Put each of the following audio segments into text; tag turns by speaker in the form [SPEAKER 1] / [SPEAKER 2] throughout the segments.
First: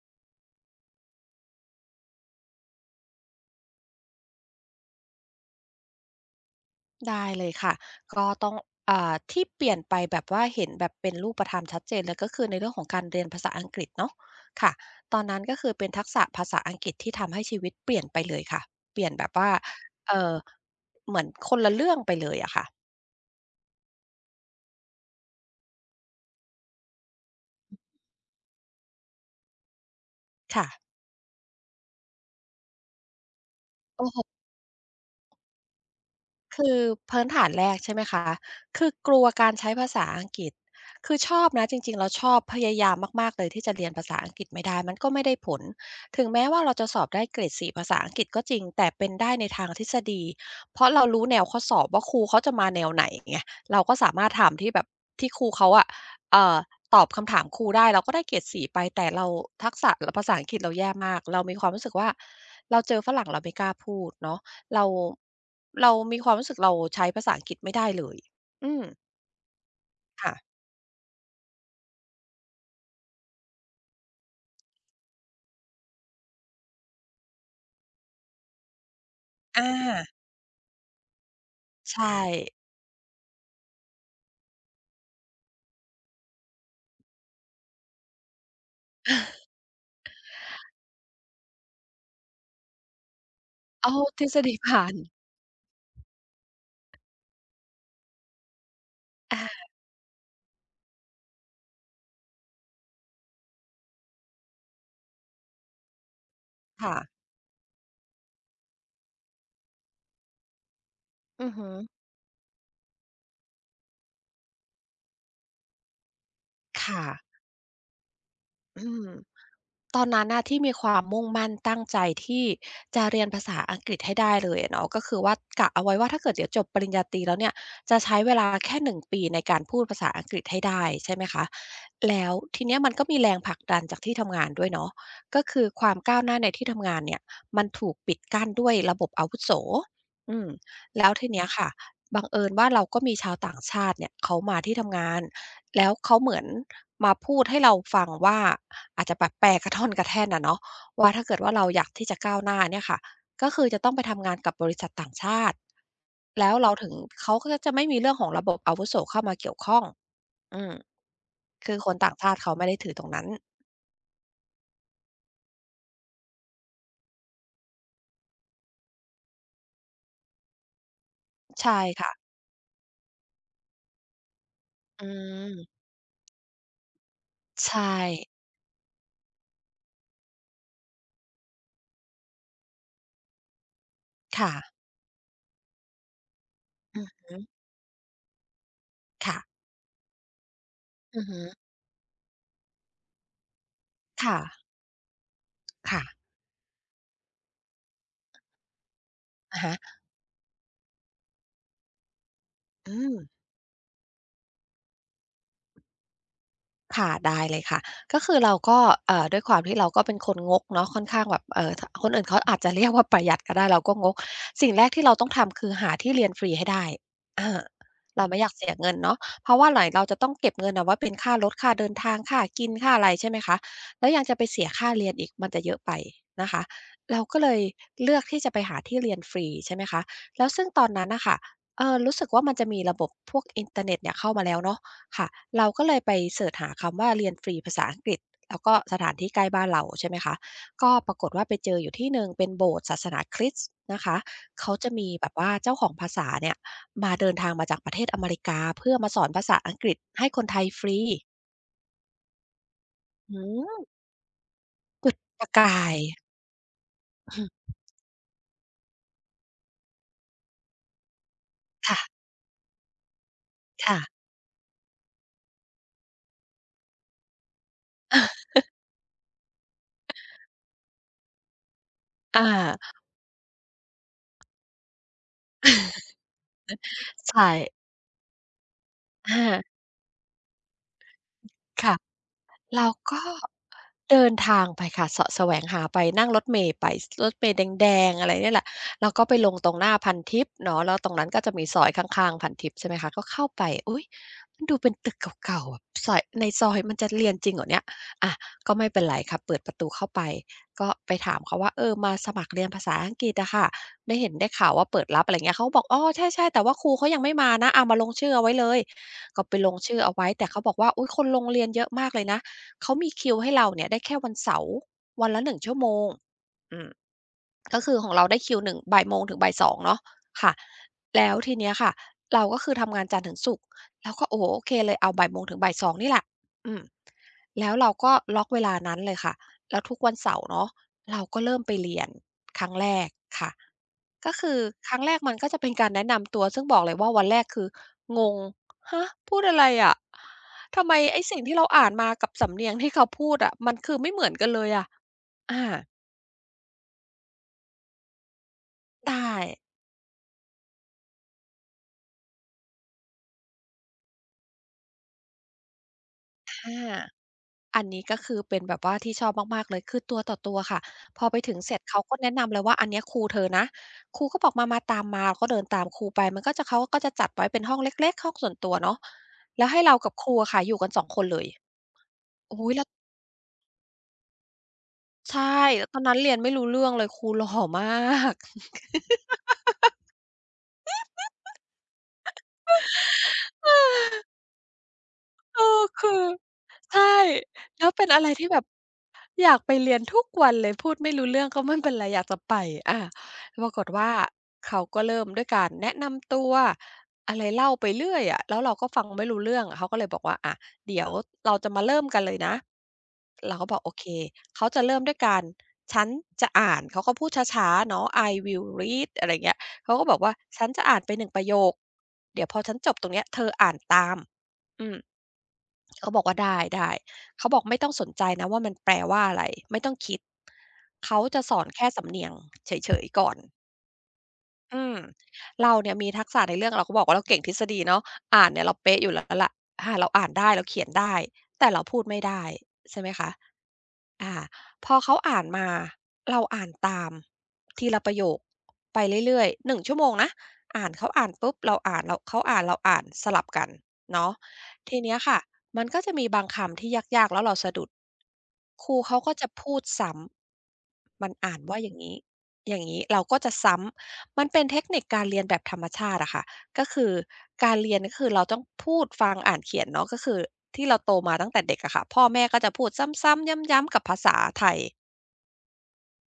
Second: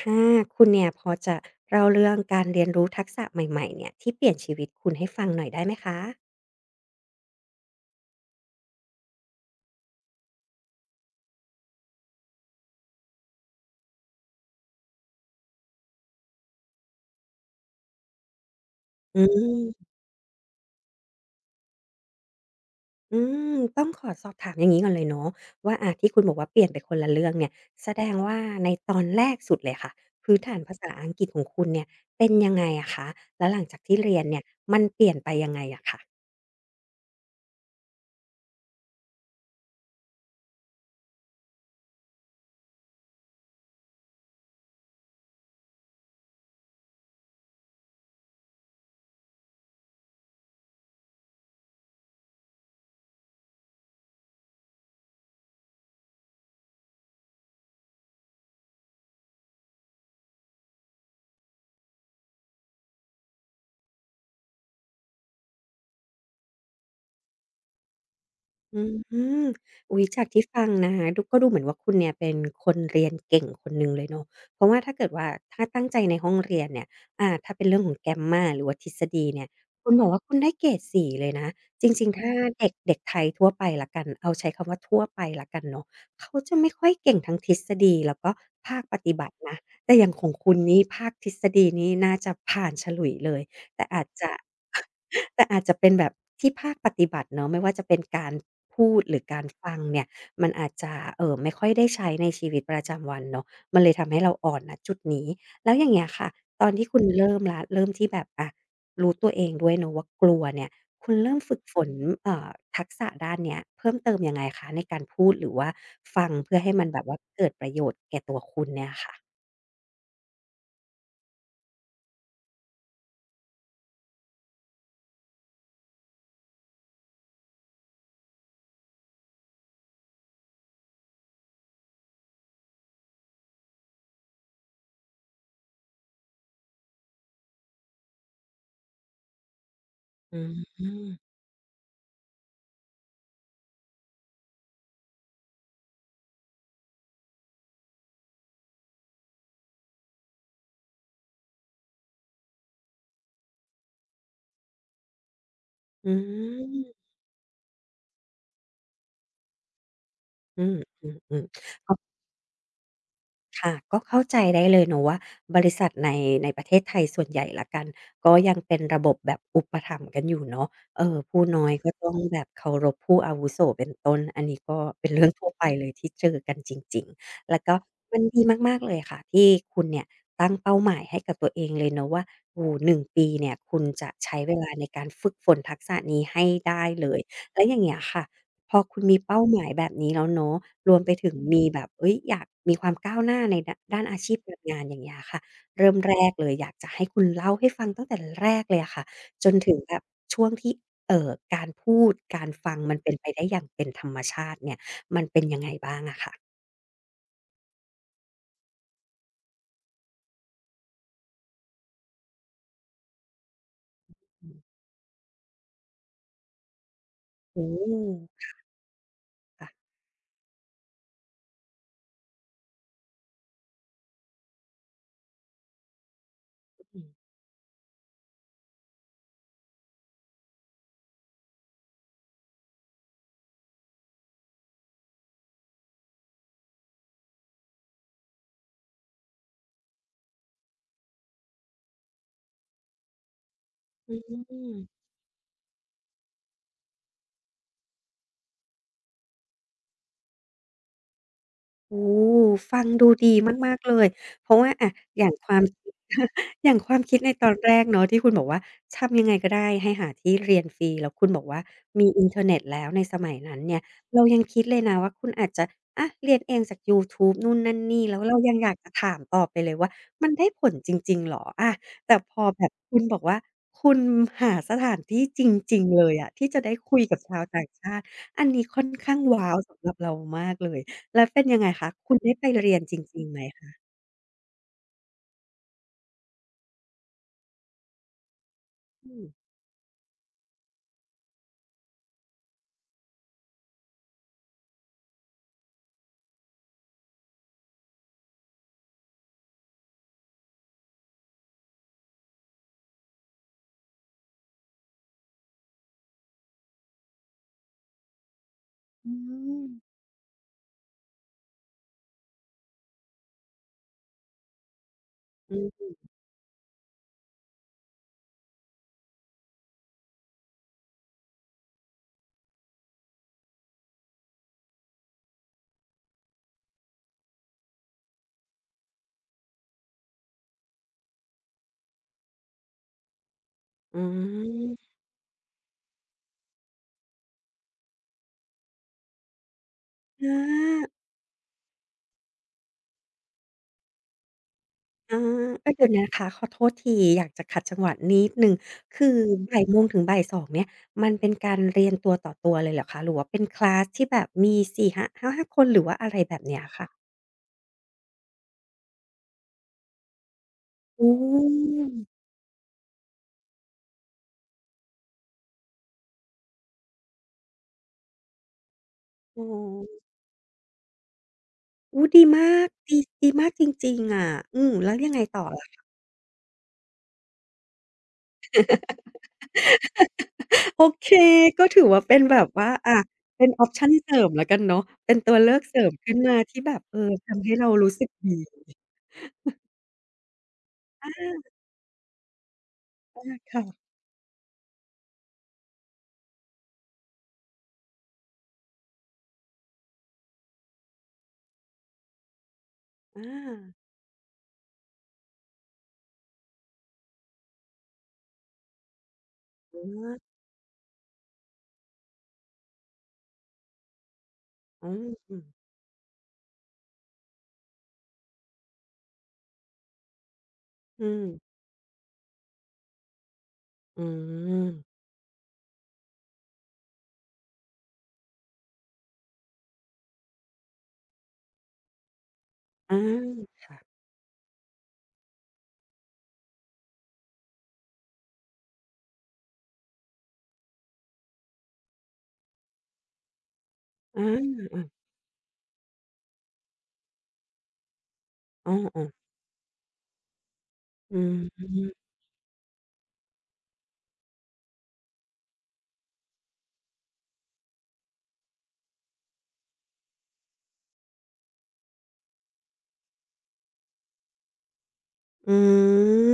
[SPEAKER 1] ค่ะคุณเนี่ยพอจะเล่าเรื่องการเรียนรู้ทักษะใหม่ๆเนี่ยที่เปลี่ยนชีวิตคุณให้ฟังหน่อยได้ไหมคะ
[SPEAKER 2] ได้เลยค่ะก็ต้องที่เปลี่ยนไปแบบว่าเห็นแบบเป็นรูปธรรมชัดเจนเลยก็คือในเรื่องของการเรียนภาษาอังกฤษเนาะค่ะตอนนั้นก็คือเป็นทักษะภาษาอังกฤษที่ทำให้ชีวิตเปลี่ยนไปเลยค่ะเปลี่ยน
[SPEAKER 1] อื
[SPEAKER 2] แบบว่า
[SPEAKER 1] ม
[SPEAKER 2] เอ่อเหมือนคนละเรื่องไปเลยอะค่ะ
[SPEAKER 1] อืมต้องขอสอบถามอย่างงี้ก่อนเลยเนาะว่าที่คุณบอกว่าเปลี่ยนไปคนละเรื่องเนี่ยแสดงว่าในตอนแรกสุดเลยค่ะพื้นฐาน
[SPEAKER 2] ค่ะ
[SPEAKER 1] ภาษาอังกฤษของคุณเนี่ยเป็นยังไงอะคะแล้วหลังจากที่
[SPEAKER 2] โอ้
[SPEAKER 1] เรี
[SPEAKER 2] โฮ
[SPEAKER 1] ยนเนี่ยมันเปลี่ยนไปยังไงอะคะ
[SPEAKER 2] คือพื้นฐานแรกใช่ไหมคะคือกลัวการใช้ภาษาอังกฤษคือชอบนะจริงๆเราชอบพยายามมากๆเลยที่จะเรียนภาษาอังกฤษไม่ได้มันก็ไม่ได้ผล ถึงแม้ว่าเราจะสอบได้เกรด4ภาษาอังกฤษก็จริงแต่เป็นได้ในทางทฤษฎีเพราะเรารู้แนวข้อสอบว่าครูเขาจะมาแนวไหนไงเราก็สามารถถามที่แบบที่ครูเขาอะเอ่อตอบคำถามครูได้เราก็ได้เกรดสี่ไปแต่เราทักษะภาษาอังกฤษเราแย่มากเรามีความรู้สึกว่าเราเจอฝรั่งเราไม่กล้าพูดเนาะ เราเรามีความรู้สึกเราใช้ภาษาอังกฤษไม่ได้เลย อื
[SPEAKER 1] อื
[SPEAKER 2] ม
[SPEAKER 1] มอุ๊ยจาก
[SPEAKER 2] ค่ะ
[SPEAKER 1] ที่ฟังนะดูก็ดูเหมือนว่าคุณเนี่ยเป็นคนเรียนเก่งคนหนึ่งเลยเนาะเพราะว่าถ้าเกิดว่าถ้าตั้งใจในห้องเรียนเนี่ยถ้าเป็นเรื่องของ Grammar หรือว่าทฤษฎีเนี่ย
[SPEAKER 2] อา
[SPEAKER 1] คุณบอกว่าคุณได้เกรด4เลยนะจ
[SPEAKER 2] ใช่
[SPEAKER 1] ริงๆ ถ้าเด็กเด็กไทยทั่วไปแล้วกันเอาใช้คำว่าทั่วไปแล้วกันเนาะเขาจะไม่ค่อยเก่งทั้งทฤษฎีแล้วก็ภาคปฏิบัติ นะ แต่อย่างของคุณนี่ภาคทฤษฎีนี่น่าจะผ่านฉลุยเลยแต่
[SPEAKER 2] เอา
[SPEAKER 1] อาจ
[SPEAKER 2] ทฤ
[SPEAKER 1] จะ
[SPEAKER 2] ษฎีผ่าน
[SPEAKER 1] แต่อาจจะเป็นแบบที่ภาคปฏิบัติเนาะไม่ว่าจะเป็นการพูดหรือกา
[SPEAKER 2] อา
[SPEAKER 1] รฟังเนี่ยมันอาจจะไม่ค่อยได้ใช้ในชีวิตประจำวันเนาะมันเลยทำให้เราอ่อนณจุดนี้แล้วอย่างเงี้ยค่ะตอนที่
[SPEAKER 2] ค่ะ
[SPEAKER 1] คุณเริ่มแล้วเริ่มที่แบบอะรู้ตัวเองด้วยเนาะว่ากลัวเนี่ยคุณเริ่ม
[SPEAKER 2] อือ
[SPEAKER 1] ฝึก
[SPEAKER 2] ฮึ
[SPEAKER 1] ฝนเอ่อทักษะด้านเนี้ยเพิ่มเติมยังไงคะในการพูดหรือว่าฟังเพื่อให้มันแบ
[SPEAKER 2] ค่ะ
[SPEAKER 1] บว่าเกิดประโยชน์แก่ตัวคุณเนี่
[SPEAKER 2] อื
[SPEAKER 1] ย
[SPEAKER 2] ม
[SPEAKER 1] ค่ะ
[SPEAKER 2] ตอนนั้นน่ะที่มีความมุ่งมั่นตั้งใจที่จะเรียนภาษาอังกฤษให้ได้เลยอะเนาะก็คือว่ากะเอาไว้ว่าถ้าเกิดเดี๋ยวจบปริญญาตรีแล้วเนี่ยจะใช้เวลาแค่1ปีในการพูดภาษาอังกฤษให้ได้ใช่ไหมคะแล้วทีเนี้ยมันก็มีแรงผลักดันจากที่ทำงานด้วยเนาะก็คือความก้าวหน้าในที่ทำงานเนี่ยมันถูกปิดกั้นด้วยระบบอาวุโส
[SPEAKER 1] อื
[SPEAKER 2] อืมแล้วที
[SPEAKER 1] ม
[SPEAKER 2] เนี้ยค่ะบังเอิญว่าเราก็มีชาวต่างชาติเนี่ยเขามาที่ทำงาน แล้วเขาเหมือนมาพูดให้เราฟังว่าอาจจะแบบแปลกระท่อนกระแท่นอะเนาะว่าถ้าเกิดว่าเราอยากที่จะก้าวหน้าเนี่ยค่ะก็คือจะต้องไปทำงานกับบริษัทต่างชาติ
[SPEAKER 1] อื
[SPEAKER 2] แล้วเราถึง
[SPEAKER 1] ม
[SPEAKER 2] เขาก็จะไม่มีเรื่องของระบบอาวุโสเข้ามาเกี่ยวข้อง
[SPEAKER 1] อื
[SPEAKER 2] อืม
[SPEAKER 1] มอ
[SPEAKER 2] คือค
[SPEAKER 1] อ
[SPEAKER 2] น
[SPEAKER 1] ๆๆ
[SPEAKER 2] ต่างชาติเขาไม่ได้ถือตรงนั้น
[SPEAKER 1] ค่ะก็เข้าใจได้เลยเนอะว่าบริษัทในในประเทศไทยส่วนใหญ่ละกันก็ยังเป็นระบบแบบอุปถัมภ์กันอยู่เนาะเออผู้น้อย
[SPEAKER 2] ใช่
[SPEAKER 1] ก็ต้
[SPEAKER 2] ค่ะ
[SPEAKER 1] องแบบเคารพผู้อาวุโสเป็นต้นอันนี้ก็
[SPEAKER 2] อื
[SPEAKER 1] เป็นเรื่องทั่วไป
[SPEAKER 2] ม
[SPEAKER 1] เลยที่เจอกันจริงๆแล้ว
[SPEAKER 2] ใช
[SPEAKER 1] ก็
[SPEAKER 2] ่
[SPEAKER 1] มันดีมากๆเลยค่ะที่คุณเนี่ยตั้งเป้าหมายให้กับตัวเองเลยเนาะว่าโอ้โฮ1ปีเนี่ยคุณจะใช้
[SPEAKER 2] ค่ะ
[SPEAKER 1] เวลาในการฝึกฝนทักษะนี้ให้ได้
[SPEAKER 2] อื
[SPEAKER 1] เล
[SPEAKER 2] อ
[SPEAKER 1] ย
[SPEAKER 2] ฮึ
[SPEAKER 1] แล้วอย่างเงี้ยค่ะ พอคุณมี
[SPEAKER 2] ค่ะ
[SPEAKER 1] เป้าหมายแบบนี้แล้วเนาะรวมไป
[SPEAKER 2] อือ
[SPEAKER 1] ถึง
[SPEAKER 2] ฮึ
[SPEAKER 1] มีแบบเฮ้ยอยากมีความก้าวหน้าในดด้านอาชี
[SPEAKER 2] ค่ะ
[SPEAKER 1] พการงานอย่างเงี้ยค่ะเริ่ม
[SPEAKER 2] ค่ะ
[SPEAKER 1] แรกเลยอยากจะให้คุณเล่าให้ฟังตั้งแต่แรกเลยอะค่ะจน
[SPEAKER 2] อะ
[SPEAKER 1] ถึ
[SPEAKER 2] ฮะ
[SPEAKER 1] งแบบช่วงที่การพูดการฟังมั
[SPEAKER 2] อื
[SPEAKER 1] นเป็
[SPEAKER 2] ม
[SPEAKER 1] นไปได้อย่างเป็นธรรมชาติเนี่ยมันเป็นยังไงบ้างอะค่ะ
[SPEAKER 2] ค่ะได้เลยค่ะก็คือเราก็ด้วยความที่เราก็เป็นคนงกเนาะค่อนข้างแบบเอ่อถคนอื่นเขาอาจจะเรียกว่าประหยัดก็ได้เราก็งก
[SPEAKER 1] อื
[SPEAKER 2] สิ่
[SPEAKER 1] ม
[SPEAKER 2] งแรกที่เราต้องทำคือหาที่เรียนฟรีให้ได้อา
[SPEAKER 1] โอ้
[SPEAKER 2] เราไม่อยากเสียเงินเนาะเพราะ
[SPEAKER 1] ค่ะ
[SPEAKER 2] ว่าไหนเราจะต้องเก็บเงินเอาไว้เป็นค่ารถค่าเดินทางค่ากินค่าอะไรใช่ไหมคะแล้วยังจะไปเสียค่าเรียนอีกมันจะเยอะไปนะคะ
[SPEAKER 1] อืม
[SPEAKER 2] เราก็เลยเลือกที่จะไปหาที่เรียนฟรีใช่ไหมคะแล้วซึ่งตอนนั้นน่ะค่ะเออรู้สึกว่ามันจะมีระบบพวกอินเทอร์เน็ตเนี่ยเข้ามาแล้วเนาะ ค่ะเราก็เลยไปเสิร์ชหาคำว่าเรียนฟรีภาษาอังกฤษแล้วก็สถานที่ใกล้บ้านเราใช่ไหมคะก็ปรากฏว่าไปเจออยู่ที่หนึ่งเป็นโบสถ์ศาสนาคริสต์นะ
[SPEAKER 1] อื
[SPEAKER 2] คะเขา
[SPEAKER 1] ม
[SPEAKER 2] จะมีแบบว่าเจ้าของภาษาเนี่ยมาเดินทางมาจากประเทศอเมริกาเพื่อมาสอนภาษาอังกฤษให้คนไทยฟรี
[SPEAKER 1] โอ้ฟังดูดี
[SPEAKER 2] อื
[SPEAKER 1] มาก
[SPEAKER 2] ม
[SPEAKER 1] ๆเลยเพราะว่าอะ
[SPEAKER 2] จุด
[SPEAKER 1] อย่าง
[SPEAKER 2] ป
[SPEAKER 1] ค
[SPEAKER 2] ระ
[SPEAKER 1] วาม
[SPEAKER 2] กาย
[SPEAKER 1] อย่างความคิดใน
[SPEAKER 2] อื
[SPEAKER 1] ตอน
[SPEAKER 2] ม
[SPEAKER 1] แรกเนาะที่คุณบอกว่าทำยังไงก็ได้ให้หาที่เรียนฟรีแล้วคุณบอกว่ามี
[SPEAKER 2] ค่ะ
[SPEAKER 1] อินเทอร์เน็ตแล้วในสมัยนั้นเนี่ย
[SPEAKER 2] ค่ะ
[SPEAKER 1] เรายังคิดเลยนะว่าคุณอาจจะอะเรียนเองจากยูทูบนู่นนั่นนี่แล้วเรายังอยากจะถามต่อไปเลยว่ามันได้ผลจริงๆเหรออาแต่พ
[SPEAKER 2] อ
[SPEAKER 1] อแบบ
[SPEAKER 2] า
[SPEAKER 1] คุณบอกว่าคุณหาสถานที่จริงๆเลยอะที่จะได้คุยกับชาว
[SPEAKER 2] ใช่
[SPEAKER 1] ต่างชาติอันนี้ค่อนข้างว้าว
[SPEAKER 2] อา
[SPEAKER 1] สำหรับเรามากเลย แล้วเป็นยังไงคะ
[SPEAKER 2] ค่ะ
[SPEAKER 1] คุณได้ไปเรียน
[SPEAKER 2] เรา
[SPEAKER 1] จริ
[SPEAKER 2] ก็
[SPEAKER 1] งๆไหมคะ
[SPEAKER 2] เดินทางไปค่ะเสาะแสวงหาไปนั่งรถเมล์ไปรถเมล์แดงๆอะไรเนี่ยแหละแล้ว
[SPEAKER 1] อื
[SPEAKER 2] ก็
[SPEAKER 1] ม
[SPEAKER 2] ไปลงตรงหน้าพันทิพย์เนาะแล้วตรงนั้นก็จะมีซอยข้างๆพันทิพย์ใช่ไหมคะก็เข้าไปอุ๊ยมันดูเป็นตึกเก่าๆแบบซอยในซอยมันจะเรียนจริงเหรอเนี่ยอะก็ไม่เป็นไรค่ะเปิดประตูเข้าไปก็ไปถามเขาว่าเออมาสมัครเรียนภาษาอังกฤษอะค่ะได้เห็นได้ข่าวว่าเปิดรับอะไรเงี้ยเขาก็บอกอ้อใช่ๆแต่ว่าครูเขายังไม่มานะอามาลงชื่อเอาไว้เลย
[SPEAKER 1] อื
[SPEAKER 2] ก็ไป
[SPEAKER 1] ม
[SPEAKER 2] ลงชื่อเอาไว้แต่เขาบอกว่าอุ๊ยคนลงเรียนเยอะมากเลยนะ เขามีคิวให้เราเนี่ยได้แค่วันเสาร์วันละห
[SPEAKER 1] อื
[SPEAKER 2] นึ่งชั่วโม
[SPEAKER 1] ม
[SPEAKER 2] งอืม ก็คือของเราได้คิวหนึ่งบ่ายโมงถึงบ่ายสองเนาะค่ะแล้วทีเนี้ยค่ะเราก็คือทำงานจันทร์ถึงศุกร์เราก็โอ้โฮโอเคเลยเอาบ่ายโมงถึงบ่ายสองนี่แหละอืมแล้วเราก็ล็อกเวลานั้นเลยค่ะแล้วทุกวันเสาร์เนาะเราก็เริ่มไปเรียนครั้งแรกค่ะ
[SPEAKER 1] อื
[SPEAKER 2] ก็คือ
[SPEAKER 1] ม
[SPEAKER 2] ครั้งแรกมันก็จะเป็นการแนะนำตัวซึ่งบอกเลยว่าวันแรกคืองงฮะพูดอะไรอะ
[SPEAKER 1] อ
[SPEAKER 2] ทำไม
[SPEAKER 1] า
[SPEAKER 2] ไอ้สิ่งที่เราอ่านมากับสำเนียงที่เขาพูดอะมันคือไม่เหมือนกันเลยอะ
[SPEAKER 1] อา
[SPEAKER 2] อา
[SPEAKER 1] เอ๊ยเดี๋ยวนะคะขอโทษทีอยากจะขัดจังหวะนิดหนึ่ง คือ
[SPEAKER 2] ได้
[SPEAKER 1] บ่ายโมงถึงบ่าย2เนี่ยมันเป็นการเรียนตัวต่อตัวเลยเหรอคะหรือว่าเป็นคลาสที่แบบมี4้5คนหรือว่าอะไรแบบเนี้ยค่ะ
[SPEAKER 2] อา อันนี้ก็คือเป็นแบบว่าที่ชอบมากๆเลยคือตัวต่อตัวค่ะ
[SPEAKER 1] อื
[SPEAKER 2] พอไปถึงเสร็จ
[SPEAKER 1] ม
[SPEAKER 2] เขาก็แนะนำเลยว่าอันเนี้ยครูเธอนะครูก็บอกมามาตามมาเราก็เดินตามครูไปมันก็จะเขาก็จะจัดไว้เป็นห้องเล็กๆห้องส่วนตัวเนาะ
[SPEAKER 1] อ๋
[SPEAKER 2] แล้วให้เรา
[SPEAKER 1] อ
[SPEAKER 2] กับครูอะค่ะอยู่กันสองคนเลย
[SPEAKER 1] อุ๊ยดีมาก
[SPEAKER 2] โอ้๊ยแล้ว
[SPEAKER 1] ดีดีมากจริงๆอะอืมแล้วยังไงต่
[SPEAKER 2] ใช่
[SPEAKER 1] อ
[SPEAKER 2] แล้วตอนนั้นเรียนไม่รู้เรื่องเลยครูหล่อมาก
[SPEAKER 1] โอเคก็ถือว่าเป็นแบบว่าอะเป็นออปชันเสริมแล้วกันเนาะเป็นตัวเลือ
[SPEAKER 2] เอ
[SPEAKER 1] กเส
[SPEAKER 2] อ
[SPEAKER 1] ริม
[SPEAKER 2] คื
[SPEAKER 1] ขึ้น
[SPEAKER 2] อ
[SPEAKER 1] มาที่แบบเออ
[SPEAKER 2] ใช่
[SPEAKER 1] ทำให้เรา
[SPEAKER 2] แล้ว
[SPEAKER 1] รู้
[SPEAKER 2] เป็
[SPEAKER 1] สึก
[SPEAKER 2] นอะไร
[SPEAKER 1] ดี
[SPEAKER 2] ที่แบบอยากไปเรียนทุกวันเลยพูดไม่รู้
[SPEAKER 1] อา
[SPEAKER 2] เรื่องก็ไม่เป็นไรอยากจะไปอา
[SPEAKER 1] อาค่ะ
[SPEAKER 2] ปรากฏว่าเขาก็เริ่มด้วยการแนะนำตัวอะไรเล่าไปเรื่อยอะแล้วเราก็ฟังไม่รู้เรื่องเขาก็เลยบอกว่าเดี๋ยวเราจะมาเริ่มกันเลยนะ
[SPEAKER 1] อ
[SPEAKER 2] เราก็บอกโอ
[SPEAKER 1] า
[SPEAKER 2] เคเขาจะเริ่มด้วยการฉันจะอ่านเขาก็พูดช้าๆเนาะ "I will read" อะไรอย่างเงี้ย
[SPEAKER 1] อ๋อ
[SPEAKER 2] เขาก็บอกว่าฉันจะอ่านไปหนึ่งประโยคเดี๋ยวพอฉันจบตรงเนี้ยเธออ่านตาม
[SPEAKER 1] อื
[SPEAKER 2] อืม
[SPEAKER 1] ม
[SPEAKER 2] เขาบอกว่าได้ได้เขาบอกไม่ต้องสนใจนะว่ามันแปลว่าอะไรไม่ต้องคิด
[SPEAKER 1] อื
[SPEAKER 2] เขา
[SPEAKER 1] ม
[SPEAKER 2] จะสอนแค่สำเนียงเฉยๆก่อน
[SPEAKER 1] อืม
[SPEAKER 2] อืมเราเนี่ยมีทักษะในเรื่องเราก็บอกว่าเราเก่งทฤษฎีเนาะอ่านเนี่ยเราเป๊ะอยู่แล้วแหละเราอ่านได้เราเขียนได้แต่เราพูดไม่ได้
[SPEAKER 1] อา
[SPEAKER 2] ใช่ไหมคะ
[SPEAKER 1] ค่ะ
[SPEAKER 2] อาพอเขาอ่านมา เราอ่านตามทีละประโยคไปเรื่อยๆ1ชั่วโมงนะอ่านเขาอ่านปุ๊บเราอ่านเราเขาอ่านเราอ่านสลับกัน
[SPEAKER 1] อา
[SPEAKER 2] เนาะ
[SPEAKER 1] ๆ
[SPEAKER 2] ทีเนี้ยค่ะมันก็จะมีบางคำที่ยากๆ แล้วเราสะดุด
[SPEAKER 1] อ้
[SPEAKER 2] ครู
[SPEAKER 1] อๆ
[SPEAKER 2] เขาก็จะพูดซ้
[SPEAKER 1] อื
[SPEAKER 2] ำมันอ่านว่าอย่าง
[SPEAKER 1] ม
[SPEAKER 2] นี้อย่างนี้เราก็จะซ้ำมันเป็นเทคนิคการเรียนแบบธรรมชาติอะค่ะ ก็คือการเรียนก็คือเราต้องพูดฟังอ่านเขียนเนาะก็คือที่เราโตมาตั้งแต่เด็กอะค่ะพ่อแม่ก็จะพูดซ้ำๆย้ำๆกับภาษาไทย
[SPEAKER 1] อื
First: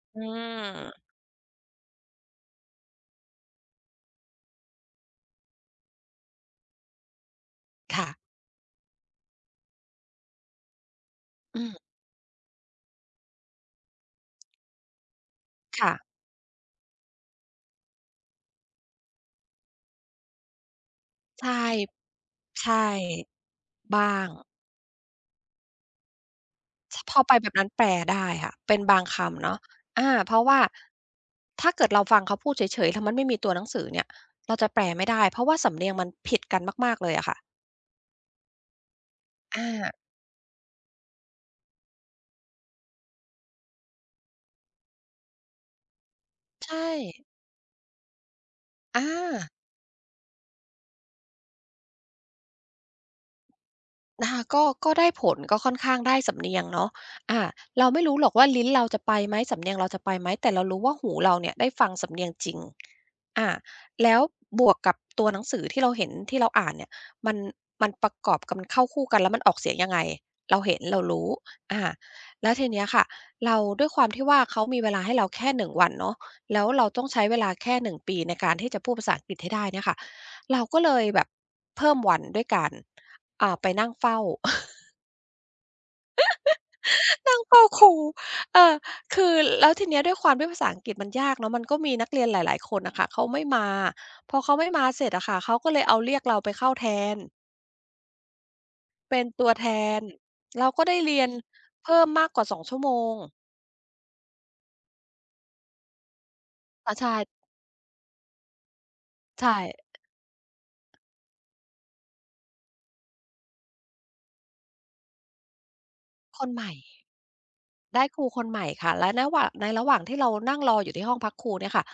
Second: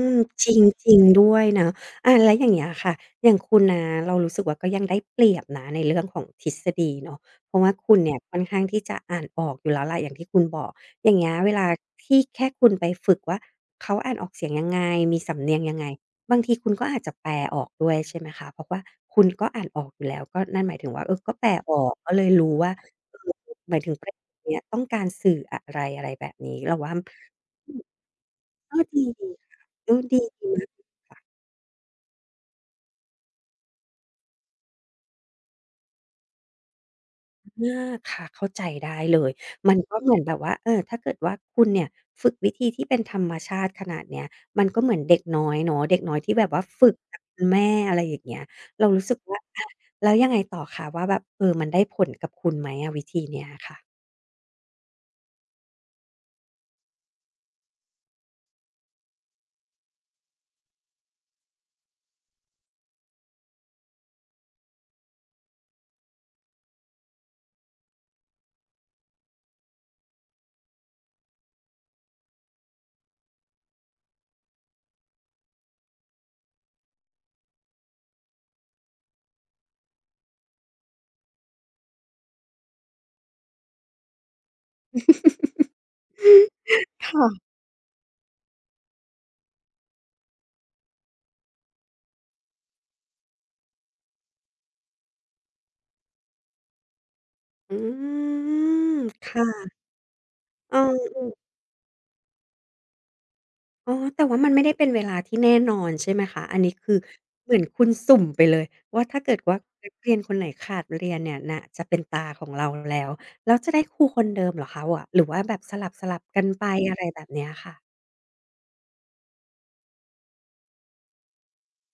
[SPEAKER 1] ม
[SPEAKER 2] อื
[SPEAKER 1] จริง
[SPEAKER 2] ม
[SPEAKER 1] ๆด้วยนะอาแล้วอย่างเงี้ยค่ะอย่างคุณนะเรารู้สึกว่าก็ยังได้เปรียบนะในเรื่องของทฤษฎีเนาะเพราะว่าคุณ
[SPEAKER 2] ค่ะ
[SPEAKER 1] เนี่ยค่อนข้างที่จะอ่านออกอยู่แล้วแหละอย่างที่คุณบอกอย่างเงี้ยเว
[SPEAKER 2] อื
[SPEAKER 1] ลา
[SPEAKER 2] ม
[SPEAKER 1] ที่แค่คุณไปฝึกว่าเขาอ่านออกเสียงยังไงมีสำเนียงยังไง
[SPEAKER 2] ค่ะ
[SPEAKER 1] บางทีคุณก็อาจจะแปลออกด้วยใช่ไหมคะเพราะว่าคุณก็อ่านออกอยู่แล้วก็นั่นหมายถึงว่าเออก็แปล
[SPEAKER 2] ใช่
[SPEAKER 1] ออกก็เลยรู้ว่า
[SPEAKER 2] ใช่
[SPEAKER 1] เออหมายถึงประ
[SPEAKER 2] บ้า
[SPEAKER 1] โย
[SPEAKER 2] ง
[SPEAKER 1] คเนี้ยต้องการสื่ออะไรอะไรแบบนี้เราว่า
[SPEAKER 2] ชพอไปแบบนั้นแปลได้ค่ะเป็
[SPEAKER 1] ก็
[SPEAKER 2] นบา
[SPEAKER 1] ดี
[SPEAKER 2] ง
[SPEAKER 1] ดี
[SPEAKER 2] คำเนาะ
[SPEAKER 1] ค่ะเออดี
[SPEAKER 2] เพราะ
[SPEAKER 1] ดี
[SPEAKER 2] ว่า
[SPEAKER 1] มาก
[SPEAKER 2] ถ้าเกิดเราฟังเขาพูดเฉยๆแล้วมันไม่มีตัวหนังสือเนี่ยเราจะแปลไม่ได้เพราะว่าสำเนียงมันผิดกันมากๆเลยอะค่ะ
[SPEAKER 1] มากค่ะเข้าใจได้เลย
[SPEAKER 2] อ
[SPEAKER 1] มันก็
[SPEAKER 2] า
[SPEAKER 1] เหมือนแบบว่าเออถ้าเกิดว่าคุณเนี่ยฝึกวิธีที่เป็นธรรมชาติขนาดเนี้ยมันก็เหมือนเด็กน้อยเนาะเด็กน้อยที่แบบว่า
[SPEAKER 2] ใช่
[SPEAKER 1] ฝึกจากคุณแม่อะไรอย่างเงี้ยเรา
[SPEAKER 2] อา
[SPEAKER 1] รู้สึกว่าอาแล้วยังไงต่อคะว่าแบบเออมันได้ผลกับคุณไหมอะวิธีเนี้ยค่ะ
[SPEAKER 2] อาก็ก็ได้ผลก็ค่อนข้างได้สำเนียงเนาะอาเราไม่รู้หรอกว่าลิ้นเราจะไปไหมสำเนียงเราจะไปไหมแต่เรารู้ว่าหูเราเนี่ยได้ฟังสำเนียงจริงอาแล้วบวกกับตัวหนังสือที่เราเห็นที่เราอ่านเนี่ยมันมันประกอบกับมันเข้าคู่กันแล้วมันออกเสียงยังไงเราเห็นเรารู้อาแล้วทีเนี้ยค่ะเราด้วยความที่ว่าเขามีเวลาให้เราแค่หนึ่งวันเนาะแล้วเราต้องใช้เวลาแค่หนึ่งปีในการที่จะพูดภาษาอังกฤษให้ได้เนี่ยค่ะเราก็เลยแบบเพิ่มวันด้วยกัน อ่าไปนั่งเฝ้า นั่ง
[SPEAKER 1] ค่ะ
[SPEAKER 2] เฝ้าครูเออคือแล้วทีเนี้ยด้วยความที่ภาษาอังกฤษมันยากเนาะมันก็มีนักเรียนหลายๆคนนะคะเขาไม่มาพอเขาไม่มาเสร็จอะค่ะเขาก็เลยเอาเรียกเราไปเข้าแทน
[SPEAKER 1] อืม
[SPEAKER 2] เป็น
[SPEAKER 1] ค
[SPEAKER 2] ตัวแท
[SPEAKER 1] ่ะ
[SPEAKER 2] นเราก็ได้
[SPEAKER 1] เออ
[SPEAKER 2] เรียนเพิ่มมากกว่า2ชั่วโมง
[SPEAKER 1] อ๋อ แต่ว่ามันไม่ได้เป็นเวลาที่แน่นอนใช่ไหมคะ อันนี้คื
[SPEAKER 2] อา
[SPEAKER 1] อ
[SPEAKER 2] ใช่
[SPEAKER 1] เหมือนคุณสุ่มไปเลยว่าถ้าเกิดว่า
[SPEAKER 2] ใช่
[SPEAKER 1] นักเรียนคนไหนขาดเรียนเนี่ยน่ะจะเป็นตาของเราแล้วแล้วจะได้ครูคนเดิมเหรอคะวะหรือว่าแบบสลับๆ
[SPEAKER 2] ค
[SPEAKER 1] กัน
[SPEAKER 2] นให
[SPEAKER 1] ไป
[SPEAKER 2] ม่
[SPEAKER 1] อะไรแบบเนี้ยค่ะ
[SPEAKER 2] ได้ครูคนใหม่ค่ะและในระหว่างที่เรานั่งรออยู่ที่ห้องพักครูเนี่ยค่ะ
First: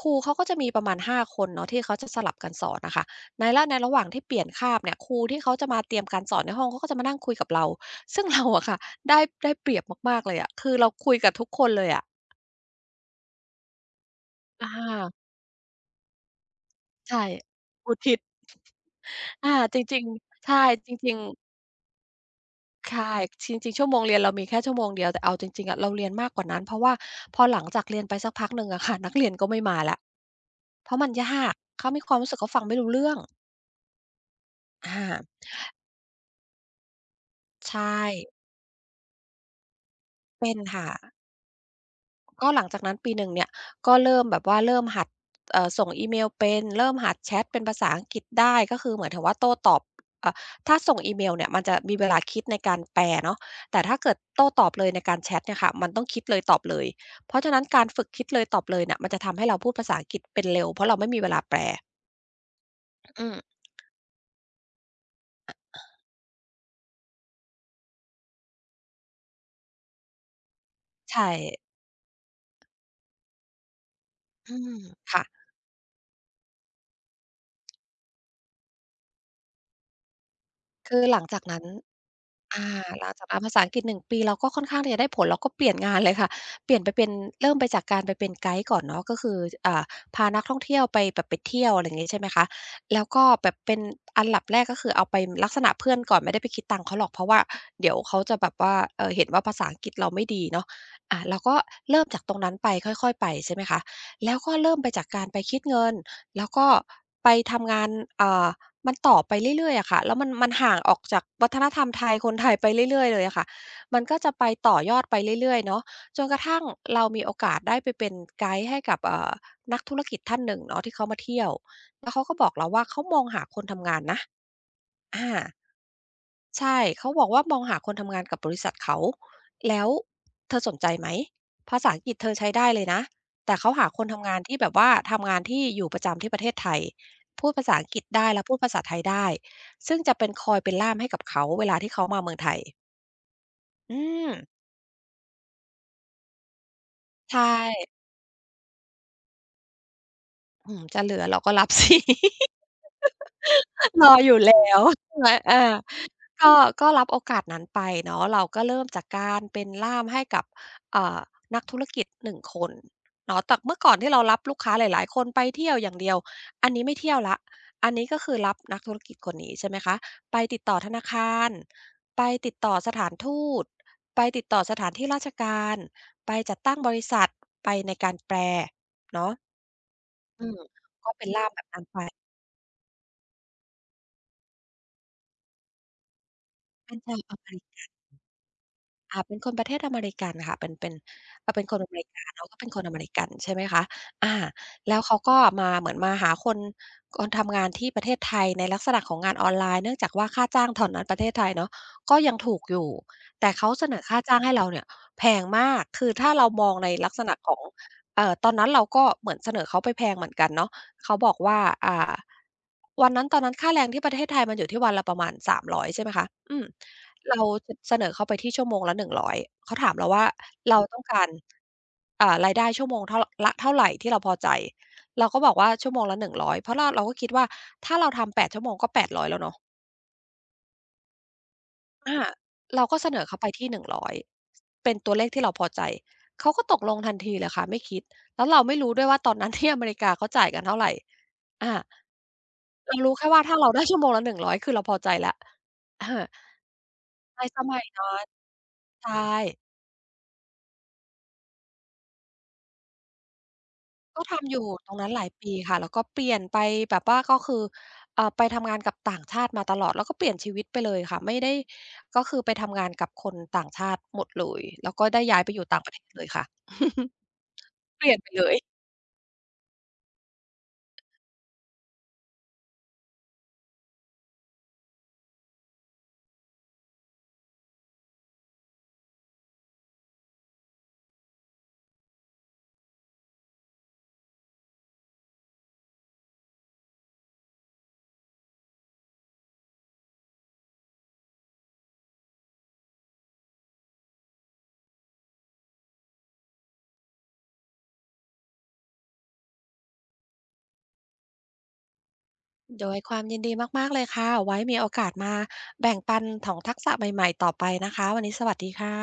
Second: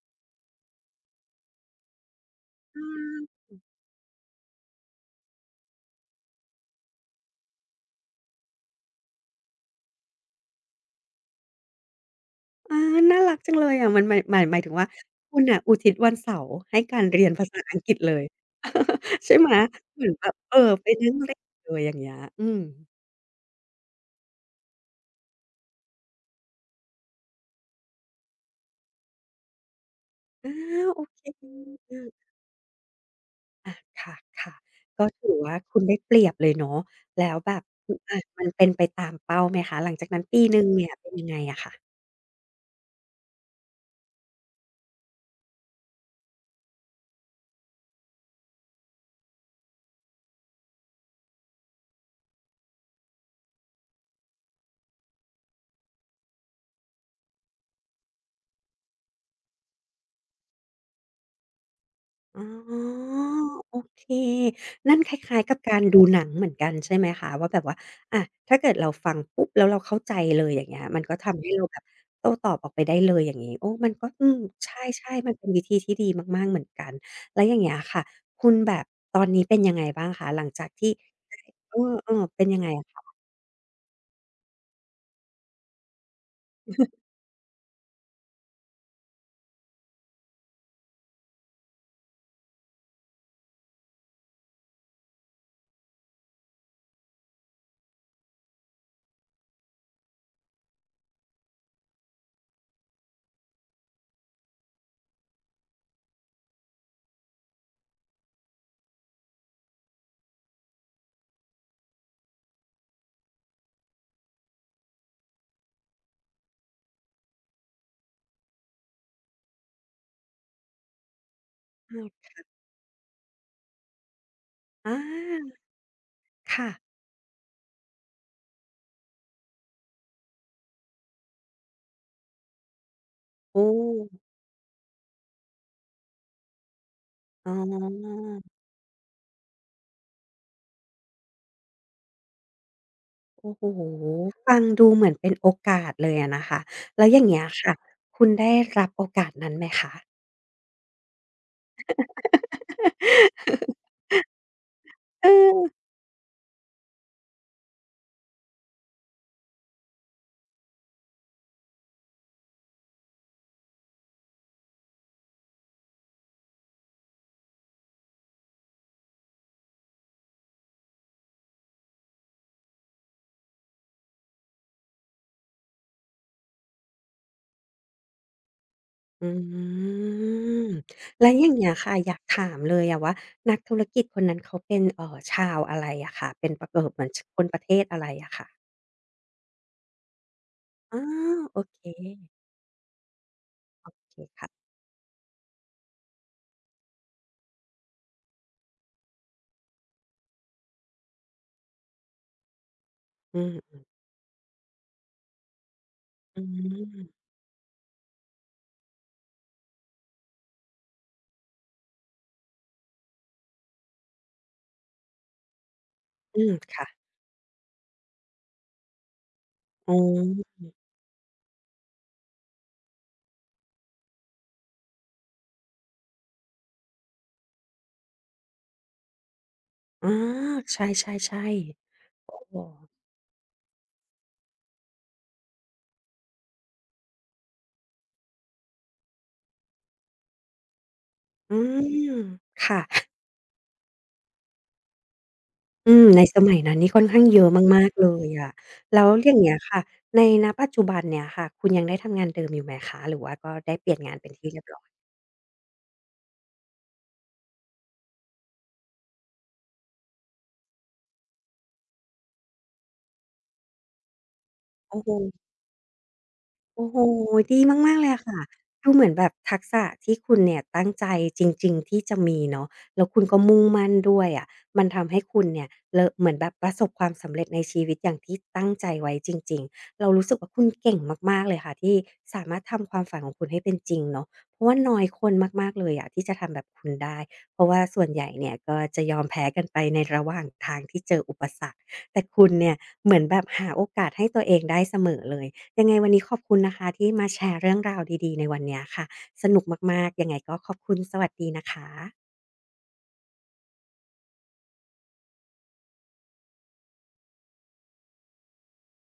[SPEAKER 2] ครูเขาก็จะมีประมาณห้าคนเนาะที่เขาจะสลับกันสอ
[SPEAKER 1] อ
[SPEAKER 2] นนะคะ
[SPEAKER 1] า
[SPEAKER 2] ในละในระหว่างที่เปลี่ยนคาบเนี่ยครูที่เขาจะมาเตรียมการสอนในห้องเขาก็จะมานั่งคุยกับเราซึ่งเราอะค่ะได้ได้เปรียบมากๆเลยอะคือเราคุยกับทุกคนเลยอะ
[SPEAKER 1] อาน่ารักจังเลยอะมันหมาย
[SPEAKER 2] อา
[SPEAKER 1] ถึงว่าคุณน่ะอุทิศวันเสาร์ให้การ
[SPEAKER 2] ใช่
[SPEAKER 1] เรียนภาษาอังกฤ
[SPEAKER 2] อุ
[SPEAKER 1] ษเล
[SPEAKER 2] ทิศ
[SPEAKER 1] ย ใช่ไหม
[SPEAKER 2] อาจ
[SPEAKER 1] เห
[SPEAKER 2] ริง
[SPEAKER 1] มือนแบบ
[SPEAKER 2] ๆ
[SPEAKER 1] เออ
[SPEAKER 2] ใช่
[SPEAKER 1] ไป
[SPEAKER 2] จ
[SPEAKER 1] นั่
[SPEAKER 2] ริ
[SPEAKER 1] ง
[SPEAKER 2] งๆ
[SPEAKER 1] เล่นเลยอย่างเงี้ยอืม
[SPEAKER 2] ใช่จริงๆชั่วโมงเรียนเรามีแค่ชั่วโมงเดียวแต่เอาจริงๆอะเราเรียนมากกว่านั้นเพราะว่าพอหลังจากเรียนไปสักพักหนึ่งอะค่ะ นักเรียนก็ไม่มาแล้ว
[SPEAKER 1] อา
[SPEAKER 2] เพราะ
[SPEAKER 1] โอ
[SPEAKER 2] มัน
[SPEAKER 1] เค
[SPEAKER 2] ยากเขามีความ
[SPEAKER 1] อา
[SPEAKER 2] รู้สึกเขาฟังไม่รู้เรื่อง
[SPEAKER 1] ค่ะค่ะ ก็
[SPEAKER 2] อา
[SPEAKER 1] ถือว่าคุณได้เปรียบเลยเนาะแล้วแบบ
[SPEAKER 2] ใช่
[SPEAKER 1] ออะมันเป็นไปตามเป้าไหมคะหลังจากนั้นปี
[SPEAKER 2] เป็
[SPEAKER 1] ห
[SPEAKER 2] น
[SPEAKER 1] นึ่งเนี่
[SPEAKER 2] ค่ะ
[SPEAKER 1] ยเป็นยังไงอะค่ะ
[SPEAKER 2] ก็หลังจากนั้นปีหนึ่งเนี่ยก็เริ่มแบบว่าเริ่มหัดส่งอีเมลเป็นเริ่มหัดแชตเป็นภาษาอังกฤษได้ก็คือเหมือนถับว่าโต้ตอบเอ่อถ้าส่งอีเมลเนี่ยมันจะมีเวลาคิดในการแปลเนาะแต่ถ้าเกิดโต้ตอบเลยในการแชตเนี่ยค่ะมันต้องคิดเลยตอบเลยเพราะฉะนั้นการฝึกคิดเลยตอบเลยเนี่ยมันจะทำให้เราพูดภาษาอังกฤษเป็นเร็วเพราะเราไม่มีเวลาแปล
[SPEAKER 1] อ๋อ
[SPEAKER 2] อืม
[SPEAKER 1] โอเคนั่นคล้ายๆกับการดูหนังเหมือนกันใช่ไหมคะว่าแบบว่าอะถ้าเกิดเราฟังปุ๊บแล้วเราเข้าใจเลยอย่างเงี้ยมันก็
[SPEAKER 2] ใช่
[SPEAKER 1] ทำให้เราแบบโต้ตอบออกไปได้เลยอย่างงี้โอ้มันก็อืม
[SPEAKER 2] อื
[SPEAKER 1] ใ
[SPEAKER 2] ม
[SPEAKER 1] ช่
[SPEAKER 2] ค่ะ
[SPEAKER 1] ๆมันเป็นวิธีที่ดีมากๆเหมือนกันแล้วอย่างเงี้ยค่ะคุณแบบตอนนี้เป็นยังไงบ้างคะหลังจากที่
[SPEAKER 2] คือหลัง
[SPEAKER 1] ได้
[SPEAKER 2] จากนั้น
[SPEAKER 1] เออๆเป็นยัง
[SPEAKER 2] อา
[SPEAKER 1] ไงอะคะ
[SPEAKER 2] หลังจากนั้นภาษาอังกฤษ1ปีเราก็ค่อนข้างที่จะได้ผลเราก็เปลี่ยนงานเลยค่ะเปลี่ยนไปเป็นเริ่มไปจากการไปเป็นไกด์ก่อนเนาะก็คืออ่าพานักท่องเที่ยวไปแบบไปเที่ยวอะไรอย่างงี้ใช่ไหมคะแล้วก็แบบเป็นอันดับแรกก็คือเอาไปลักษณะเพื่อนก่อนไม่ได้ไปคิดตังค์เขาหรอกเพราะว่าเดี๋ยวเขาจะแบบว่าเห็นว่าภาษาอังกฤษเราไม่ดีเนาะอาเราก็เริ่มจากตรงนั้นไปค่อยๆไปใช่ไหมคะแล้วก็เริ่มไปจากการไปคิดเงินแล้วก็ไปทำงานอ่า มันต่อไปเรื่อยๆอะค่ะแล้วมันมันห่างออกจากวัฒนธรรมไทยคนไทยไปเรื่อยๆ เลยอะค่ะมันก็จะไปต่อยอดไปเรื่อยๆเนาะจนกระทั่งเรามีโอกาสได้ไปเป็นไกด์ให้กับนักธุรกิจท่านหนึ่งเนาะที่เขามาเที่ยวแล้วเขา
[SPEAKER 1] เออ
[SPEAKER 2] ก็บอกเราว่าเขามองหาคนทำงานนะ
[SPEAKER 1] อ
[SPEAKER 2] อา
[SPEAKER 1] าค่ะ
[SPEAKER 2] ใช่ เขาบอกว่ามองหาคนทำงานกับบริษัทเขาแล้วเธอสนใจไหมภาษาอังกฤษเธอใช้ได้เลยนะแต่
[SPEAKER 1] โอ้
[SPEAKER 2] เขาหาคนทำงานที่แบบว่าทำงานที่อยู่ประจำที่ประเทศไทยพู
[SPEAKER 1] อ๋
[SPEAKER 2] ดภาษาอังกฤษ
[SPEAKER 1] อ
[SPEAKER 2] ได้และพูดภาษาไทยได้ซึ่งจะเป็นคอยเป็นล่ามให้กับเขาเวลาที่เขามาเมืองไทย
[SPEAKER 1] โอ้โฮ
[SPEAKER 2] อืม
[SPEAKER 1] ฟังดูเหมือนเป็นโอกาสเลยอะนะคะ แล้วอย่าง
[SPEAKER 2] ใช
[SPEAKER 1] เงี้ยค่ะ
[SPEAKER 2] ่
[SPEAKER 1] คุณได้รับโอกาสนั้นไหมคะ
[SPEAKER 2] อื้ือจะเหลือเราก็รับ สิ รออยู่แล้ว ใช่
[SPEAKER 1] เอ
[SPEAKER 2] ไหม
[SPEAKER 1] อ
[SPEAKER 2] อาก็ก็รับโอกาสนั้นไปเนาะเราก็เริ่มจากการเป็นล่ามให้กับอ่านักธุรกิจ1คนเนาะจากเมื่อก่อนที่เรารับลูกค้าหลายๆคนไปเที่ยวอย่างเดียวอันนี้ไม่เที่ยวแล้วอันนี้ก็คือรับนักธุรกิจคนนี้ใช่ไหมคะไปติดต่อธนาคารไปติดต่อสถานทูตไปติดต่อสถานที่ราชการไปจัดตั้งบริษัทไปในการแปล
[SPEAKER 1] อื
[SPEAKER 2] เนาะอืม
[SPEAKER 1] ม
[SPEAKER 2] ก็เป็
[SPEAKER 1] แล้
[SPEAKER 2] น
[SPEAKER 1] วอ
[SPEAKER 2] ล่า
[SPEAKER 1] ย่า
[SPEAKER 2] ม
[SPEAKER 1] ง
[SPEAKER 2] แบบ
[SPEAKER 1] เงี้ย
[SPEAKER 2] นั้น
[SPEAKER 1] ค่ะ
[SPEAKER 2] ไป
[SPEAKER 1] อยากถามเลยอะว่านักธุรกิจคนนั้นเขาเป็นชาวอะไรอะคะเป็นป
[SPEAKER 2] เป็
[SPEAKER 1] เห
[SPEAKER 2] น
[SPEAKER 1] มือน
[SPEAKER 2] ชา
[SPEAKER 1] ช
[SPEAKER 2] วอ
[SPEAKER 1] ค
[SPEAKER 2] เม
[SPEAKER 1] นประเท
[SPEAKER 2] ริ
[SPEAKER 1] ศอะไรอะค่ะ
[SPEAKER 2] อ่าเป็นคนประเทศอเมริกันค่ะเป็น
[SPEAKER 1] ออ
[SPEAKER 2] เรา
[SPEAKER 1] โอ
[SPEAKER 2] เป็นค
[SPEAKER 1] เค
[SPEAKER 2] นอเมริกาเขาก็เป็นคนอเมริกันใช่ไหมคะ
[SPEAKER 1] โอเค
[SPEAKER 2] อา
[SPEAKER 1] ค่ะ
[SPEAKER 2] แล้วเขาก็มาเหมือนมาหาคนทำงานที่ประเทศไทยในลักษณะของงานออนไลน์เนื่องจากว่าค่าจ้างตอนนั้นประเทศไทยเนาะก็ยังถูกอยู่
[SPEAKER 1] อื
[SPEAKER 2] แต่
[SPEAKER 1] ม
[SPEAKER 2] เขาเสนอค่าจ้างให้เราเนี่ยแพงมากคือถ้า
[SPEAKER 1] อื
[SPEAKER 2] เรามองในลักษ
[SPEAKER 1] ม
[SPEAKER 2] ณะของตอนนั้นเราก็เหมือนเสนอเขาไปแพงเหมือนกันเนาะเขาบอกว่าอ่าวันนั้นตอนนั้นค่าแรงที่ประเทศไทยมันอยู่ที่วันละประมาณ300ใช่ไหมคะ
[SPEAKER 1] อืม
[SPEAKER 2] อืม
[SPEAKER 1] ค่ะ
[SPEAKER 2] เราเสนอเขาไปที่ชั่วโมงละ100เขาถา
[SPEAKER 1] อ๋อ
[SPEAKER 2] มเราว่าเราต้องการอ่ารายได้ชั่วโมงเท่าละเท่าไรที่เราพอใจเราก็บอกว่าชั่วโมงละ 100" เพราะเราก็คิดว่าถ้าเราทำ8ชั่วโมงก็800แล้วเนาะ
[SPEAKER 1] อาใช่ๆ
[SPEAKER 2] อา
[SPEAKER 1] ๆ โอ้โฮ
[SPEAKER 2] เราก็เสนอเขาไปที่1อยเป็นตัวเลขที่เราพอใจเขาก็ตกลงทันทีเลยค่ะไม่คิดแล้วเราไม่รู้ด้วยว่าตอนนั้นที่อเมริกาเขาจ่ายกันเท่าไร
[SPEAKER 1] อื
[SPEAKER 2] อา
[SPEAKER 1] ม
[SPEAKER 2] เรา
[SPEAKER 1] ค่ะ
[SPEAKER 2] รู้แค่ว่าถ้าเราได้ชั่วโมงละหนึ่งร้อยคือเราพอใจแล้ว
[SPEAKER 1] อืม
[SPEAKER 2] อา
[SPEAKER 1] ในสมัยนั้นนี่ค่อนข้างเย
[SPEAKER 2] ใน
[SPEAKER 1] อะ
[SPEAKER 2] สมั
[SPEAKER 1] มา
[SPEAKER 2] ย
[SPEAKER 1] กๆเล
[SPEAKER 2] นั้น
[SPEAKER 1] ยอะแล้
[SPEAKER 2] ใช
[SPEAKER 1] วอ
[SPEAKER 2] ่
[SPEAKER 1] ย่างเงี้ยค่ะ ในณปัจจุบันเนี่ยค่ะ คุณยังได้ทำงานเดิมอยู่ไหมคะ หรือว่าก็ได้เปลี่ยนงาน
[SPEAKER 2] ก็
[SPEAKER 1] เป็นที่
[SPEAKER 2] ทำอ
[SPEAKER 1] เรีย
[SPEAKER 2] ยู่
[SPEAKER 1] บร้อย
[SPEAKER 2] ตรงนั้นหลายปีค่ะแล้วก็เปลี่ยนไปแบบว่าก็คือไปทำงานกับต่างชาติมาตลอดแล้วก็เปลี่ยนชีวิตไปเลยค่ะไม่ได้ก็คือไปทำงานกับคนต่างชาติหมดเลยแล้ว
[SPEAKER 1] โอ้
[SPEAKER 2] ก็
[SPEAKER 1] โฮ
[SPEAKER 2] ได้ย้ายไปอยู่ต่างประเทศเลยค่ะ
[SPEAKER 1] โอ้โฮดีมากๆ
[SPEAKER 2] เป
[SPEAKER 1] เล
[SPEAKER 2] ลี่
[SPEAKER 1] ย
[SPEAKER 2] ยน
[SPEAKER 1] อะ
[SPEAKER 2] ไป
[SPEAKER 1] ค่ะ
[SPEAKER 2] เลย
[SPEAKER 1] ดูเหมือนแบบทักษะที่คุณเนี่ยตั้งใจจริงๆที่จะมีเนาะแล้วคุณก็มุ่งมั่นด้วยอะมันทำให้คุณเนี่ยเลอเหมือนแบบประสบความสำเร็จในชีวิตอย่างที่ตั้งใจไว้จริงๆเรารู้สึกว่าคุณเก่งมากๆเลยค่ะที่สามารถทำความฝันของคุณให้เป็นจริงเนาะเพราะว่าน้อยคนมากๆเลยอะที่จะทำแบบคุณได้เพราะว่าส่วนใหญ่เนี่ยก็จะยอมแพ้กันไปในระหว่างทางที่เจออุปสรรคแต่คุณเนี่ยเหมือนแบบหาโอกาสให้ตัวเองได้เสมอเลย ยังไงวันนี้ขอบคุณนะคะที่มาแชร์เรื่องราวดีๆในวันเนี้ยค่ะสนุกมากๆยังไงก็ขอบคุณสวัสดีนะคะ
[SPEAKER 2] ด้วยความยินดีมากๆเลยค่ะไว้มีโอกาสมาแบ่งปันของทักษะใหม่ๆต่อไปนะคะวันนี้สวัสดีค่ะ